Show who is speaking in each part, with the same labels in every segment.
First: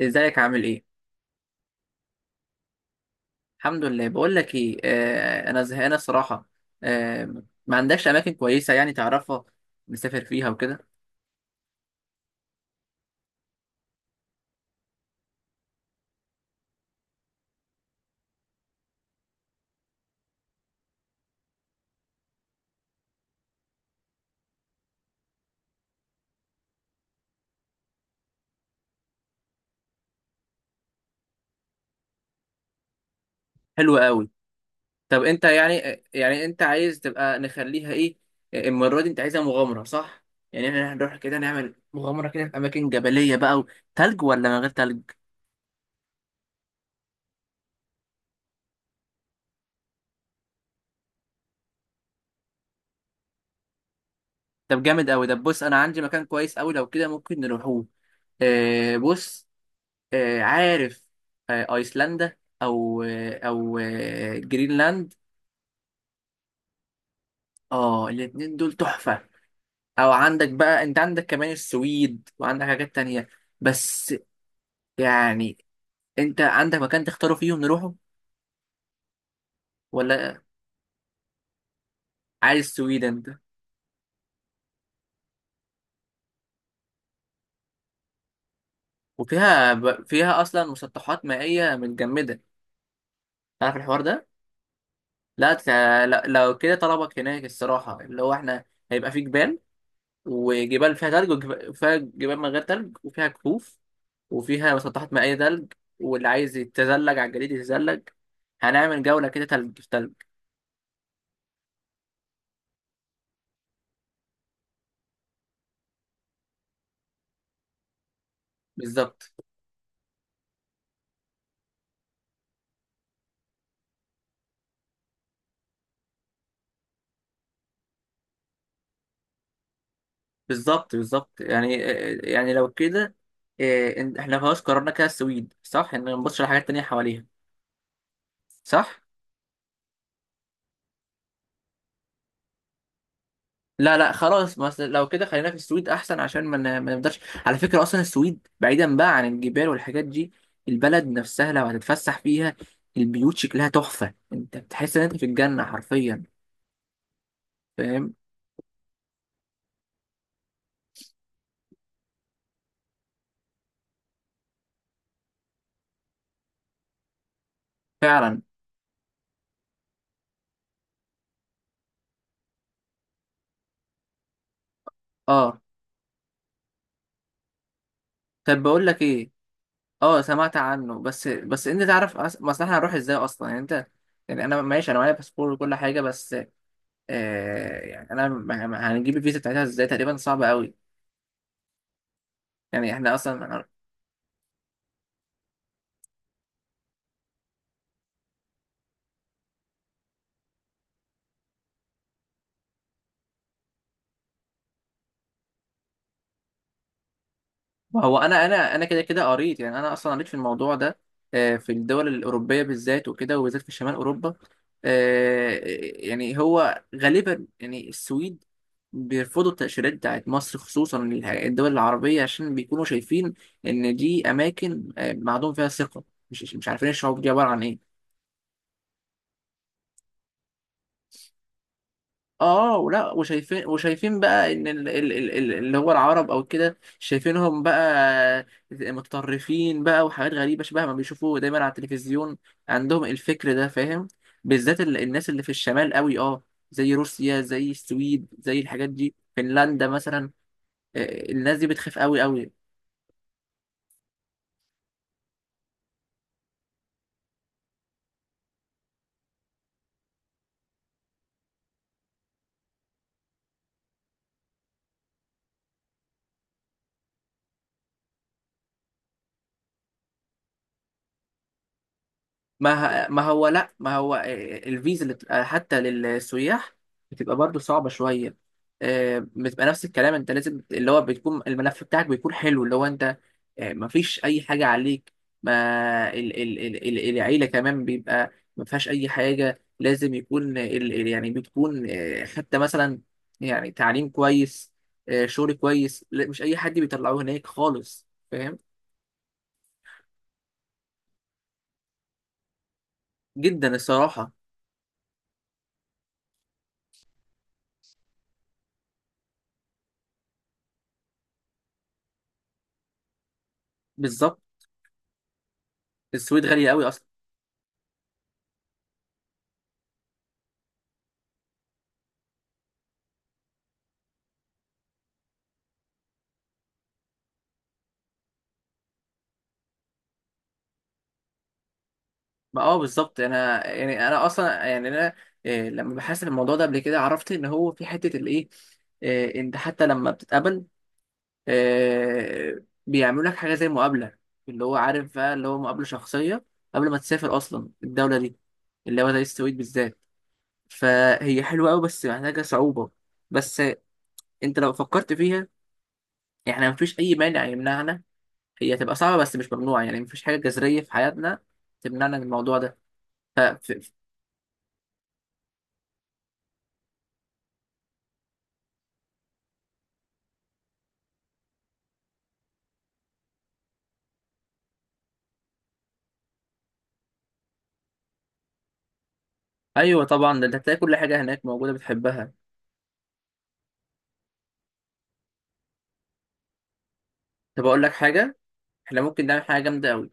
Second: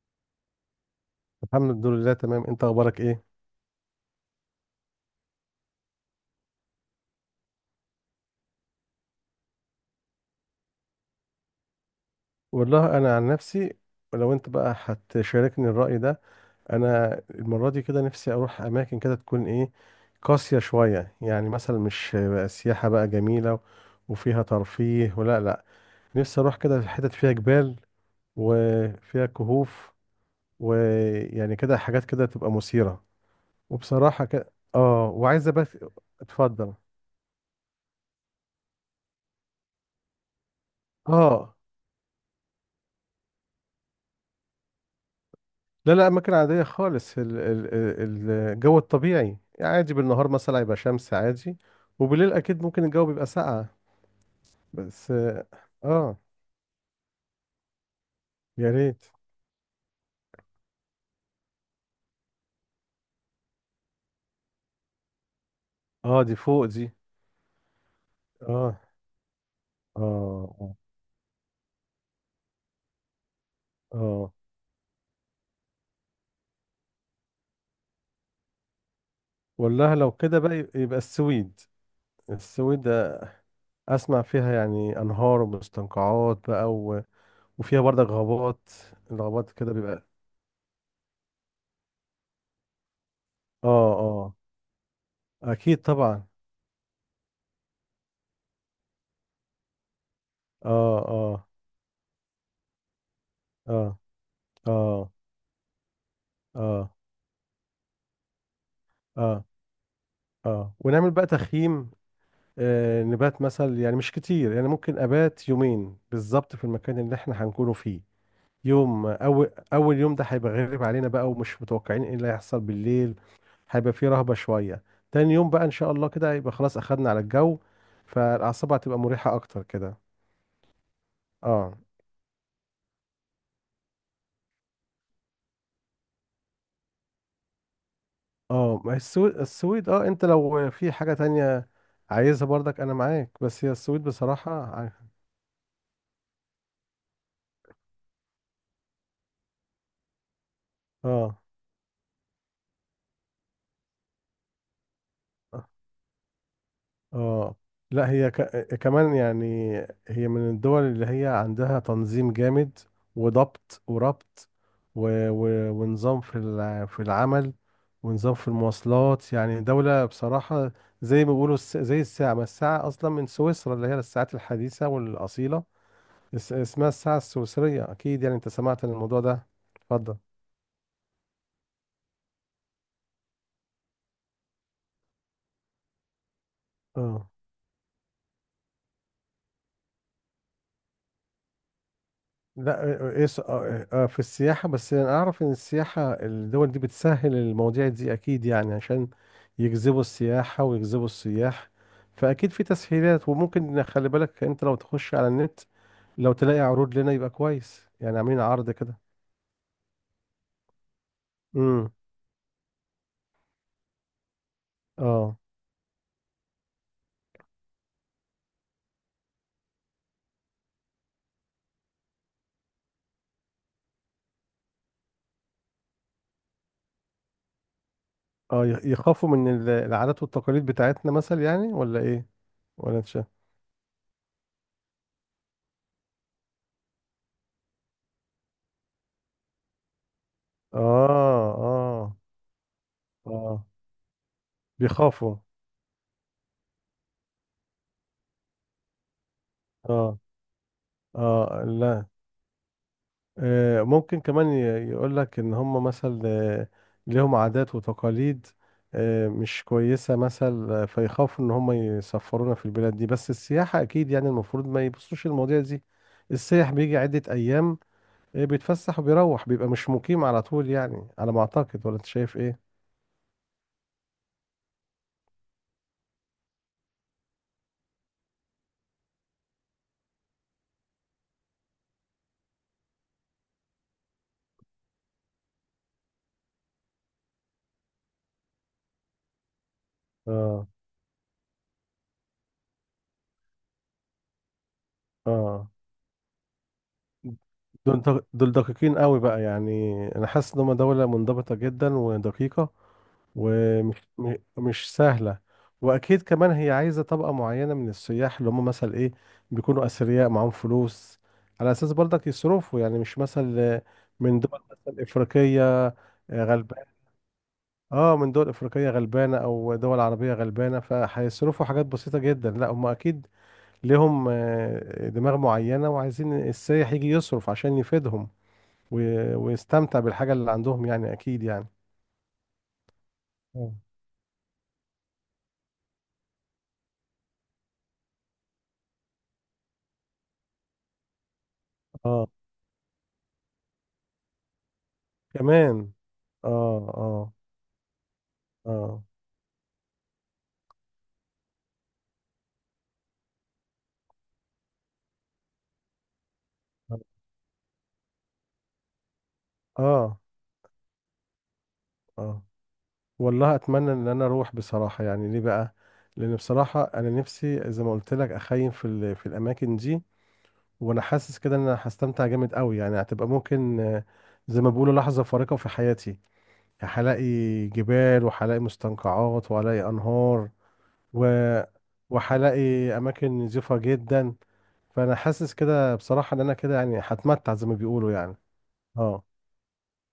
Speaker 1: ازيك عامل ايه؟
Speaker 2: الحمد لله تمام، انت اخبارك ايه؟
Speaker 1: الحمد لله. بقول لك ايه، انا زهقانه صراحه. آه ما عندكش اماكن كويسه يعني تعرفها، نسافر فيها وكده؟
Speaker 2: والله انا عن نفسي، لو انت بقى هتشاركني الرأي ده، انا المرة دي كده نفسي اروح اماكن كده تكون ايه، قاسية شوية. يعني مثلا مش بقى سياحة بقى جميلة وفيها ترفيه ولا لا. نفسي اروح كده في حتت فيها جبال وفيها كهوف، ويعني كده حاجات كده تبقى مثيرة.
Speaker 1: حلوه
Speaker 2: وبصراحة
Speaker 1: قوي.
Speaker 2: كده
Speaker 1: طب انت
Speaker 2: وعايزة بس.
Speaker 1: يعني يعني انت
Speaker 2: اتفضل.
Speaker 1: عايز تبقى نخليها ايه؟ المره دي انت عايزها مغامره، صح؟ يعني احنا هنروح كده
Speaker 2: اه
Speaker 1: نعمل مغامره كده في اماكن جبليه بقى، وتلج ولا من غير تلج؟
Speaker 2: لا لا، أماكن عادية خالص. الجو الطبيعي يعني عادي، بالنهار مثلا هيبقى شمس عادي، وبالليل أكيد ممكن الجو بيبقى ساقع.
Speaker 1: طب جامد
Speaker 2: بس
Speaker 1: قوي. طب بص، انا عندي
Speaker 2: آه
Speaker 1: مكان كويس قوي، لو كده ممكن نروحوه.
Speaker 2: يا ريت.
Speaker 1: بص. عارف، ايسلندا، او جرينلاند.
Speaker 2: دي فوق دي.
Speaker 1: اه، الاتنين دول
Speaker 2: آه
Speaker 1: تحفة. او عندك
Speaker 2: آه
Speaker 1: بقى، انت عندك كمان السويد وعندك حاجات تانية، بس
Speaker 2: آه
Speaker 1: يعني انت عندك مكان تختاره فيه ونروحه؟
Speaker 2: والله لو كده
Speaker 1: ولا
Speaker 2: بقى يبقى السويد.
Speaker 1: عايز
Speaker 2: السويد.
Speaker 1: السويد انت؟
Speaker 2: أسمع فيها يعني أنهار ومستنقعات بقى وفيها برضك غابات، الغابات كده
Speaker 1: وفيها
Speaker 2: بيبقى.
Speaker 1: فيها اصلا مسطحات مائية متجمدة.
Speaker 2: آه
Speaker 1: عارف الحوار ده؟
Speaker 2: آه
Speaker 1: لا.
Speaker 2: أكيد
Speaker 1: لا،
Speaker 2: طبعا.
Speaker 1: لو كده طلبك هناك الصراحة اللي هو احنا، هيبقى في جبال، وجبال
Speaker 2: آه
Speaker 1: فيها تلج،
Speaker 2: آه
Speaker 1: وفيها جبال من غير تلج، وفيها كهوف،
Speaker 2: آه
Speaker 1: وفيها
Speaker 2: آه
Speaker 1: مسطحات مائية تلج. واللي عايز
Speaker 2: آه
Speaker 1: يتزلج على الجليد يتزلج. هنعمل جولة كده،
Speaker 2: آه
Speaker 1: تلج في تلج.
Speaker 2: اه ونعمل بقى تخييم. نبات مثلا، يعني مش كتير، يعني ممكن ابات يومين بالظبط في المكان اللي احنا هنكونه فيه. يوم
Speaker 1: بالظبط،
Speaker 2: اول، اول يوم ده هيبقى غريب علينا بقى، ومش متوقعين ايه اللي هيحصل بالليل. هيبقى فيه رهبة شوية. تاني يوم بقى ان شاء الله كده هيبقى خلاص اخدنا على الجو، فالاعصاب هتبقى مريحة اكتر كده.
Speaker 1: بالظبط، بالظبط يعني.
Speaker 2: اه
Speaker 1: يعني لو كده احنا خلاص قررنا كده السويد، صح؟ ان ما نبصش على حاجات تانية حواليها،
Speaker 2: اه ما هي
Speaker 1: صح؟
Speaker 2: السويد، السويد. اه انت لو في حاجة تانية عايزها برضك انا معاك، بس هي
Speaker 1: لا
Speaker 2: السويد
Speaker 1: لا،
Speaker 2: بصراحة
Speaker 1: خلاص، بس لو كده خلينا في السويد احسن عشان ما نقدرش. على فكرة اصلا السويد بعيدا بقى عن الجبال والحاجات دي، البلد
Speaker 2: اه
Speaker 1: نفسها لو هتتفسح فيها، البيوت شكلها تحفة، انت بتحس ان انت في الجنة حرفيا.
Speaker 2: اه لا.
Speaker 1: فاهم؟
Speaker 2: هي ك... آه، كمان يعني هي من الدول اللي هي عندها تنظيم جامد وضبط وربط، و... ونظام في في العمل، ونظام
Speaker 1: فعلا.
Speaker 2: في المواصلات. يعني دولة بصراحة زي ما بيقولوا زي الساعة. ما الساعة أصلا من سويسرا، اللي هي الساعات الحديثة
Speaker 1: اه،
Speaker 2: والأصيلة. اسمها الساعة السويسرية، أكيد يعني أنت
Speaker 1: طب
Speaker 2: سمعت
Speaker 1: بقول
Speaker 2: عن
Speaker 1: لك
Speaker 2: الموضوع
Speaker 1: ايه.
Speaker 2: ده. اتفضل.
Speaker 1: اه سمعت عنه، بس انت تعرف، مثلا احنا هنروح ازاي اصلا يعني انت؟ يعني انا ماشي، انا معايا باسبور وكل حاجه، بس
Speaker 2: اه
Speaker 1: يعني انا هنجيب الفيزا بتاعتها ازاي؟ تقريبا صعبه قوي،
Speaker 2: لا.
Speaker 1: يعني احنا
Speaker 2: إيه س-
Speaker 1: اصلا.
Speaker 2: آه، آه، آه، في السياحة، بس أنا أعرف إن السياحة، الدول دي بتسهل المواضيع دي أكيد، يعني عشان يجذبوا السياحة ويجذبوا السياح. فأكيد في تسهيلات. وممكن خلي بالك، أنت لو تخش على النت لو تلاقي عروض لنا يبقى كويس،
Speaker 1: ما هو
Speaker 2: يعني عاملين
Speaker 1: انا
Speaker 2: عرض
Speaker 1: انا انا
Speaker 2: كده.
Speaker 1: كده قريت، يعني انا اصلا قريت في الموضوع ده. في
Speaker 2: امم
Speaker 1: الدول الاوروبيه بالذات وكده، وبالذات في شمال اوروبا.
Speaker 2: اه
Speaker 1: آه، يعني هو غالبا، يعني السويد بيرفضوا التأشيرات بتاعت مصر، خصوصا الدول العربيه، عشان بيكونوا شايفين ان دي اماكن معدوم فيها ثقه. مش عارفين الشعوب دي عباره عن ايه.
Speaker 2: اه يخ- يخافوا من العادات والتقاليد بتاعتنا مثلا، يعني ولا إيه؟
Speaker 1: اه،
Speaker 2: ولا أنت
Speaker 1: ولا،
Speaker 2: شايف؟
Speaker 1: وشايفين بقى ان اللي هو العرب او كده، شايفينهم بقى متطرفين بقى وحاجات غريبه شبه ما بيشوفوه
Speaker 2: آه
Speaker 1: دايما على
Speaker 2: آه
Speaker 1: التلفزيون. عندهم الفكر
Speaker 2: آه
Speaker 1: ده، فاهم؟ بالذات الناس
Speaker 2: بيخافوا.
Speaker 1: اللي في الشمال قوي، اه. زي روسيا، زي السويد، زي الحاجات دي، فنلندا
Speaker 2: آه
Speaker 1: مثلا. الناس دي بتخاف
Speaker 2: لا.
Speaker 1: قوي قوي.
Speaker 2: ممكن كمان يقول لك ان هم مثلا ليهم عادات وتقاليد مش كويسة مثلا، فيخافوا ان هم يسفرونا في البلاد دي. بس السياحة اكيد، يعني المفروض ما يبصوش المواضيع دي. السياح بيجي عدة ايام، بيتفسح وبيروح، بيبقى مش مقيم على طول، يعني على ما اعتقد. ولا انت شايف ايه؟
Speaker 1: ما هو، لا، ما هو الفيزا اللي بتبقى حتى للسياح بتبقى برضو صعبة شوية. بتبقى نفس الكلام، انت لازم اللي هو بتكون الملف بتاعك بيكون حلو، اللي هو انت ما فيش اي حاجة عليك. ما ال ال ال ال العيلة كمان بيبقى ما فيهاش اي حاجة، لازم يكون ال
Speaker 2: اه
Speaker 1: ال يعني بتكون، حتى مثلا يعني تعليم كويس، شغل
Speaker 2: اه
Speaker 1: كويس. لا، مش اي حد بيطلعوه هناك
Speaker 2: دول
Speaker 1: خالص،
Speaker 2: دول
Speaker 1: فاهم؟
Speaker 2: دقيقين قوي بقى، يعني انا حاسس ان هم دولة منضبطة جدا ودقيقة،
Speaker 1: جدا
Speaker 2: ومش
Speaker 1: الصراحة.
Speaker 2: مش سهلة. وأكيد كمان هي عايزة طبقة معينة من السياح، اللي هم مثلا إيه، بيكونوا أثرياء معاهم فلوس، على أساس برضك يصرفوا. يعني مش مثلا
Speaker 1: بالظبط.
Speaker 2: من دول مثلا إفريقية
Speaker 1: السويد غالية قوي
Speaker 2: غلبانة.
Speaker 1: اصلا.
Speaker 2: آه من دول إفريقية غلبانة أو دول عربية غلبانة، فهيصرفوا حاجات بسيطة جدا. لا هم أكيد لهم دماغ معينة، وعايزين السائح يجي يصرف عشان يفيدهم، واستمتع بالحاجة اللي عندهم، يعني أكيد يعني.
Speaker 1: ما اه، بالظبط، انا
Speaker 2: اه
Speaker 1: يعني انا اصلا، يعني انا لما بحثت في الموضوع ده قبل كده، عرفت ان هو في حته الايه. انت حتى لما بتتقابل،
Speaker 2: اه
Speaker 1: بيعملوا لك حاجه زي مقابله، اللي هو عارف بقى، اللي هو مقابله
Speaker 2: كمان.
Speaker 1: شخصيه،
Speaker 2: اه
Speaker 1: قبل ما
Speaker 2: اه
Speaker 1: تسافر اصلا الدوله دي، اللي
Speaker 2: اه
Speaker 1: هو زي السويد بالذات. فهي حلوه قوي بس محتاجه صعوبه. بس انت لو فكرت فيها، احنا مفيش اي مانع يمنعنا. هي هتبقى صعبه بس مش ممنوعه، يعني
Speaker 2: اه
Speaker 1: مفيش حاجه جذريه في حياتنا تمنعنا من
Speaker 2: اه
Speaker 1: الموضوع ده.
Speaker 2: والله اتمنى ان انا اروح بصراحه، يعني ليه بقى؟ لان بصراحه انا نفسي زي ما قلت لك، اخيم في في الاماكن دي. وانا حاسس كده ان انا هستمتع جامد قوي. يعني هتبقى ممكن زي ما بيقولوا لحظه فارقه في حياتي. هلاقي جبال وهلاقي مستنقعات وهلاقي
Speaker 1: ايوه طبعا، ده
Speaker 2: انهار،
Speaker 1: انت هتلاقي كل حاجه هناك
Speaker 2: و-
Speaker 1: موجوده بتحبها.
Speaker 2: وهلاقي اماكن نظيفه جدا. فانا حاسس كده بصراحه ان انا كده يعني هتمتع
Speaker 1: طب
Speaker 2: زي ما
Speaker 1: اقول لك
Speaker 2: بيقولوا
Speaker 1: حاجه،
Speaker 2: يعني.
Speaker 1: احنا
Speaker 2: اه
Speaker 1: ممكن نعمل حاجه جامده قوي.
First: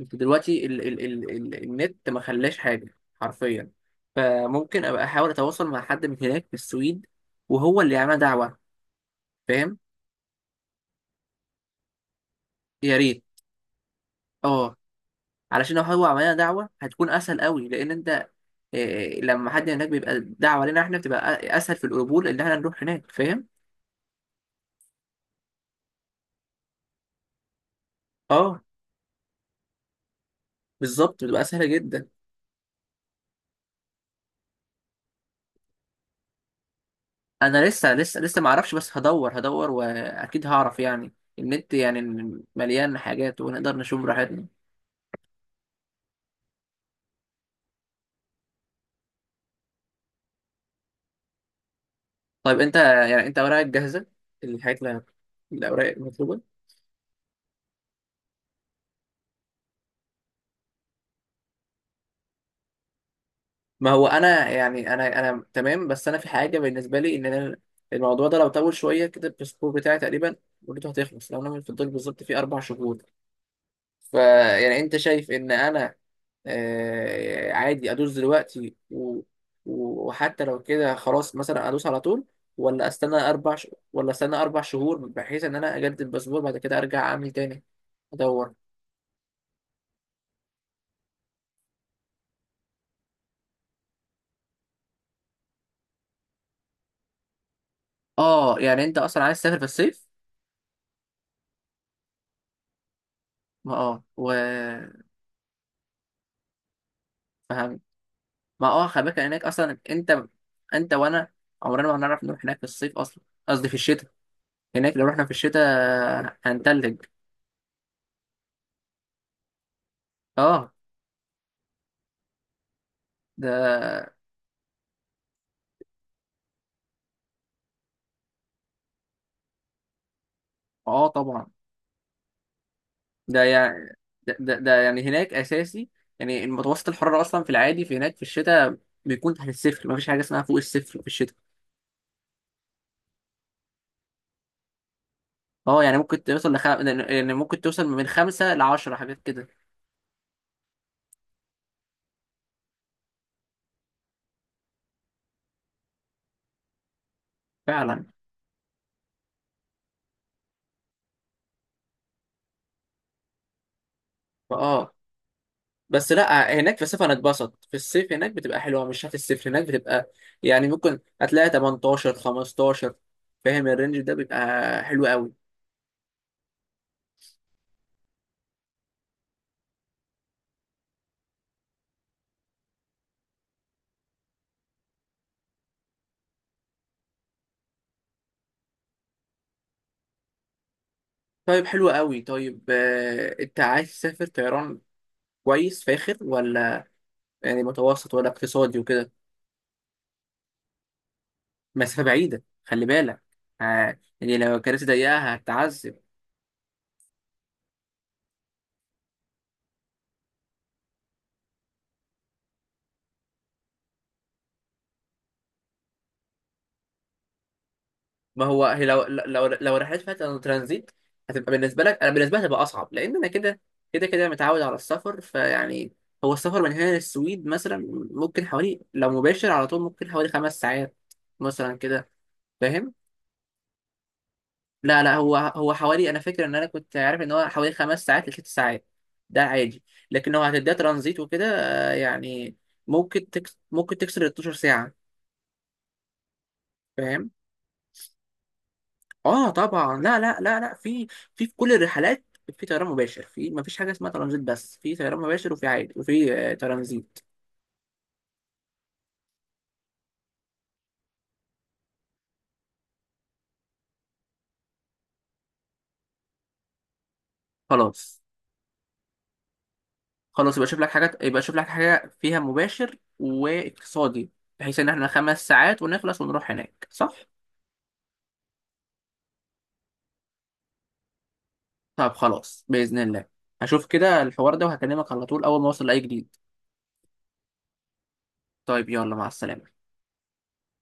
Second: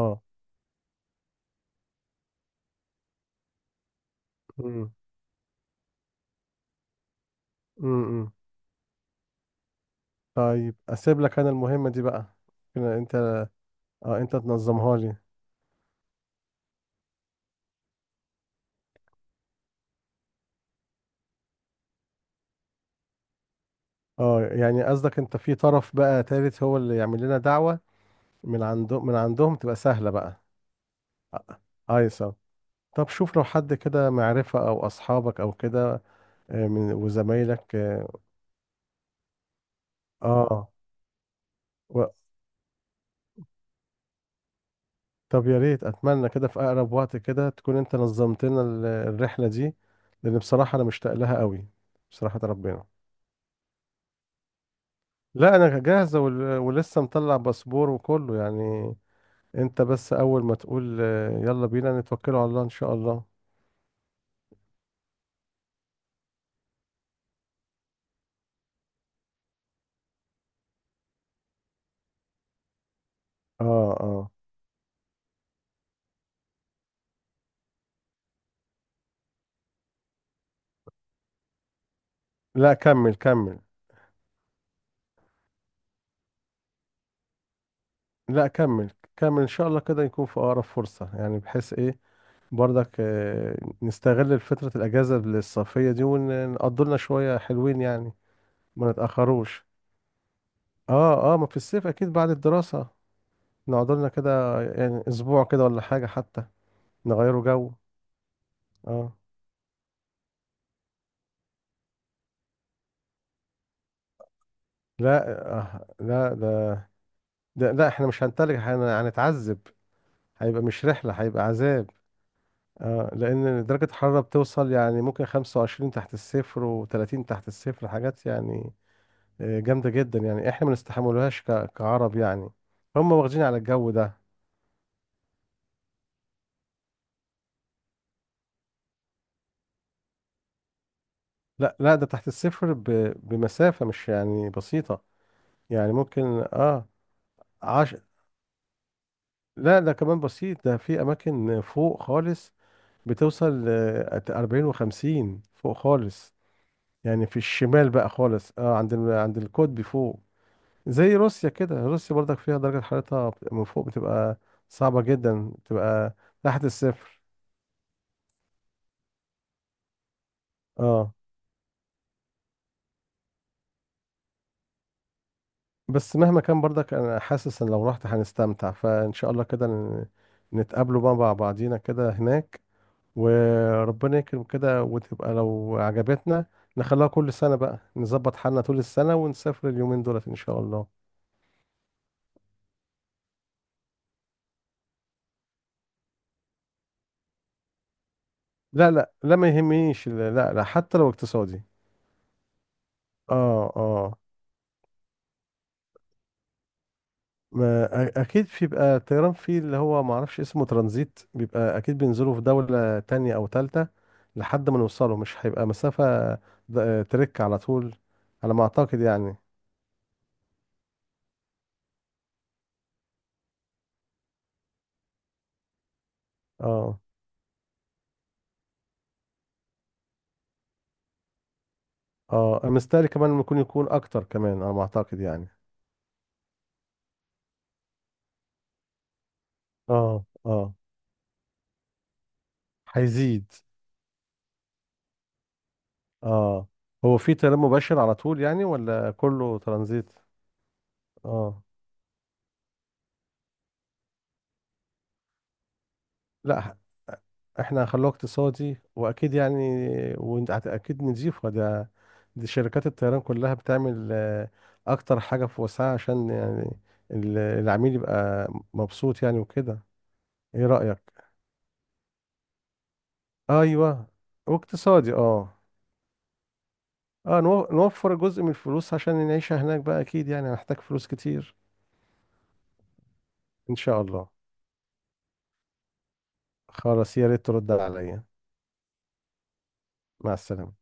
Speaker 1: انت دلوقتي ال ال ال ال النت ما خلاش حاجه حرفيا. فممكن
Speaker 2: امم
Speaker 1: ابقى احاول اتواصل مع حد من هناك في السويد، وهو اللي يعمل
Speaker 2: امم
Speaker 1: دعوه. فاهم؟
Speaker 2: طيب اسيب لك انا المهمه دي بقى،
Speaker 1: يا
Speaker 2: كده انت.
Speaker 1: ريت.
Speaker 2: اه انت
Speaker 1: اه،
Speaker 2: تنظمها لي.
Speaker 1: علشان لو هو عملنا دعوه هتكون اسهل قوي، لان انت لما حد هناك بيبقى دعوه لنا احنا، بتبقى اسهل في القبول ان احنا نروح هناك، فاهم؟
Speaker 2: اه يعني قصدك انت في طرف بقى تالت هو اللي يعمل لنا دعوه،
Speaker 1: اه،
Speaker 2: من عنده، من عندهم تبقى سهله بقى.
Speaker 1: بالظبط، بتبقى
Speaker 2: آه،
Speaker 1: سهله جدا.
Speaker 2: ايسر. طب شوف لو حد كده معرفه او اصحابك او كده، من
Speaker 1: انا
Speaker 2: وزمايلك.
Speaker 1: لسه ما اعرفش، بس هدور
Speaker 2: اه
Speaker 1: واكيد
Speaker 2: آه،
Speaker 1: هعرف يعني. النت يعني مليان حاجات ونقدر نشوف براحتنا.
Speaker 2: طب يا ريت اتمنى كده في اقرب وقت كده تكون انت نظمت لنا الرحله دي، لان بصراحه انا مشتاق لها قوي. بصراحه
Speaker 1: طيب انت
Speaker 2: ربنا.
Speaker 1: يعني، انت اوراقك جاهزه، الحاجات اللي،
Speaker 2: لا انا
Speaker 1: الاوراق
Speaker 2: جاهزه،
Speaker 1: المطلوبه؟
Speaker 2: ولسه مطلع باسبور وكله يعني. انت بس اول ما تقول يلا بينا نتوكلوا على الله ان شاء الله.
Speaker 1: ما هو انا يعني، انا تمام، بس انا في حاجه بالنسبه لي ان انا، الموضوع ده لو طول شويه كده، الباسبور بتاعي تقريبا مدته هتخلص لو انا في الدول بالظبط في 4 شهور.
Speaker 2: اه اه
Speaker 1: فيعني انت شايف ان انا عادي ادوس دلوقتي، وحتى لو كده خلاص مثلا ادوس على طول؟
Speaker 2: لا
Speaker 1: ولا
Speaker 2: كمل
Speaker 1: استنى
Speaker 2: كمل.
Speaker 1: ولا استنى 4 شهور بحيث ان انا اجدد الباسبور بعد كده ارجع اعمل تاني،
Speaker 2: لا
Speaker 1: ادور؟
Speaker 2: كمل كمل، ان شاء الله كده يكون في اقرب فرصه، يعني بحيث ايه، برضك نستغل فتره الاجازه الصيفيه دي ونقضوا لنا شويه حلوين يعني.
Speaker 1: اه، يعني
Speaker 2: ما
Speaker 1: انت اصلا عايز تسافر في
Speaker 2: نتاخروش.
Speaker 1: الصيف؟
Speaker 2: اه ما في الصيف اكيد بعد الدراسة،
Speaker 1: ما
Speaker 2: نقعد
Speaker 1: اه،
Speaker 2: لنا
Speaker 1: و،
Speaker 2: كده يعني اسبوع كده ولا حاجة، حتى نغيره جو.
Speaker 1: فهم. ما اه، خلي
Speaker 2: اه
Speaker 1: بالك هناك اصلا، انت وانا عمرنا ما هنعرف نروح هناك في الصيف، اصلا قصدي في الشتاء. هناك لو رحنا
Speaker 2: لا.
Speaker 1: في
Speaker 2: لا
Speaker 1: الشتاء
Speaker 2: ده،
Speaker 1: هنتلج.
Speaker 2: لا احنا مش هنتلج، هنتعذب. هيبقى
Speaker 1: اه
Speaker 2: مش رحلة، هيبقى عذاب. اه
Speaker 1: ده.
Speaker 2: لان درجة الحرارة بتوصل يعني ممكن 25 تحت الصفر و30 تحت الصفر، حاجات يعني جامدة جدا. يعني احنا ما
Speaker 1: اه
Speaker 2: نستحملوهاش
Speaker 1: طبعا.
Speaker 2: كعرب يعني. هم واخدين
Speaker 1: ده
Speaker 2: على الجو
Speaker 1: يعني،
Speaker 2: ده.
Speaker 1: ده يعني هناك اساسي. يعني المتوسط الحراره اصلا في العادي، في هناك في الشتاء، بيكون تحت الصفر، مفيش حاجه اسمها فوق الصفر في الشتاء.
Speaker 2: لا لا، ده تحت الصفر بمسافة مش يعني بسيطة.
Speaker 1: اه،
Speaker 2: يعني
Speaker 1: يعني ممكن
Speaker 2: ممكن.
Speaker 1: توصل
Speaker 2: اه
Speaker 1: يعني ممكن توصل من 5 لـ 10 حاجات كده.
Speaker 2: لا ده كمان بسيط، ده في اماكن فوق خالص بتوصل ل 40 و50 فوق خالص. يعني في الشمال
Speaker 1: فعلا.
Speaker 2: بقى خالص، اه عند عند القطب فوق. زي روسيا كده، روسيا برضك فيها درجة حرارتها من فوق بتبقى
Speaker 1: فاه.
Speaker 2: صعبة جدا،
Speaker 1: بس
Speaker 2: بتبقى
Speaker 1: لا،
Speaker 2: تحت
Speaker 1: هناك في الصيف
Speaker 2: الصفر.
Speaker 1: هنتبسط، في الصيف هناك بتبقى حلوه، مش تحت الصفر هناك بتبقى، يعني ممكن
Speaker 2: اه
Speaker 1: هتلاقي 18 15. فاهم، الرينج ده بيبقى حلو قوي.
Speaker 2: بس مهما كان برضك انا حاسس ان لو رحت هنستمتع. فان شاء الله كده نتقابلوا بقى مع بعضينا كده هناك. وربنا يكرم كده، وتبقى لو عجبتنا نخليها كل سنة بقى، نظبط حالنا طول السنة ونسافر اليومين دولت إن شاء الله.
Speaker 1: طيب حلو قوي. طيب، انت عايز تسافر طيران كويس فاخر، ولا يعني متوسط، ولا اقتصادي
Speaker 2: لا
Speaker 1: وكده؟
Speaker 2: لا لا ما يهمنيش، لا لا لا، حتى لو اقتصادي.
Speaker 1: مسافة بعيدة خلي بالك.
Speaker 2: اه
Speaker 1: ها،
Speaker 2: اه
Speaker 1: يعني لو الكراسي ضيقة هتتعذب.
Speaker 2: ما اكيد بيبقى الطيران فيه اللي هو ما اعرفش اسمه ترانزيت، بيبقى اكيد بينزلوا في دولة تانية او تالتة لحد ما نوصله، مش هيبقى مسافة ترك على طول.
Speaker 1: ما
Speaker 2: على ما
Speaker 1: هو هي
Speaker 2: اعتقد
Speaker 1: لو
Speaker 2: يعني.
Speaker 1: لو لو رحلات فيها ترانزيت هتبقى بالنسبة لك، أنا بالنسبة لي هتبقى أصعب، لأن أنا كده متعود على السفر، فيعني، هو السفر من هنا
Speaker 2: اه
Speaker 1: للسويد مثلا ممكن حوالي، لو مباشر على طول، ممكن حوالي 5 ساعات مثلا كده،
Speaker 2: اه
Speaker 1: فاهم؟
Speaker 2: مستاهل كمان، ممكن يكون اكتر كمان على ما
Speaker 1: لا لا،
Speaker 2: اعتقد
Speaker 1: هو
Speaker 2: يعني.
Speaker 1: هو حوالي، انا فاكر ان انا كنت عارف ان هو حوالي 5 ساعات لـ 6 ساعات، ده عادي.
Speaker 2: اه
Speaker 1: لكن هو هتديها
Speaker 2: اه
Speaker 1: ترانزيت وكده، يعني
Speaker 2: هيزيد.
Speaker 1: ممكن تكسر ال 12 ساعه،
Speaker 2: اه هو
Speaker 1: فاهم؟
Speaker 2: في تنام مباشر على طول يعني ولا
Speaker 1: اه
Speaker 2: كله
Speaker 1: طبعا،
Speaker 2: ترانزيت؟
Speaker 1: لا، لا، لا، لا، في
Speaker 2: اه
Speaker 1: كل الرحلات، في طيران مباشر، في ما فيش حاجه اسمها ترانزيت، بس في طيران مباشر، وفي عادي، وفي
Speaker 2: لا
Speaker 1: ترانزيت.
Speaker 2: احنا هنخلوه اقتصادي واكيد يعني، وانت اكيد نضيفه ده. دي شركات الطيران كلها بتعمل اكتر حاجة في وسعها عشان يعني العميل
Speaker 1: خلاص.
Speaker 2: يبقى مبسوط يعني وكده.
Speaker 1: خلاص يبقى
Speaker 2: ايه
Speaker 1: شوف لك حاجه،
Speaker 2: رأيك؟
Speaker 1: يبقى شوف لك حاجه فيها مباشر
Speaker 2: ايوه،
Speaker 1: واقتصادي، بحيث ان احنا
Speaker 2: واقتصادي
Speaker 1: خمس
Speaker 2: اه.
Speaker 1: ساعات ونخلص ونروح هناك، صح؟
Speaker 2: اه نو- نوفر جزء من الفلوس عشان نعيشها هناك بقى، اكيد يعني هنحتاج فلوس كتير.
Speaker 1: طب خلاص، بإذن الله
Speaker 2: ان
Speaker 1: هشوف
Speaker 2: شاء
Speaker 1: كده
Speaker 2: الله.
Speaker 1: الحوار ده، وهكلمك على طول أول ما أوصل لأي جديد.
Speaker 2: خلاص يا ريت ترد عليا.
Speaker 1: طيب يلا، مع السلامة.
Speaker 2: مع السلامة.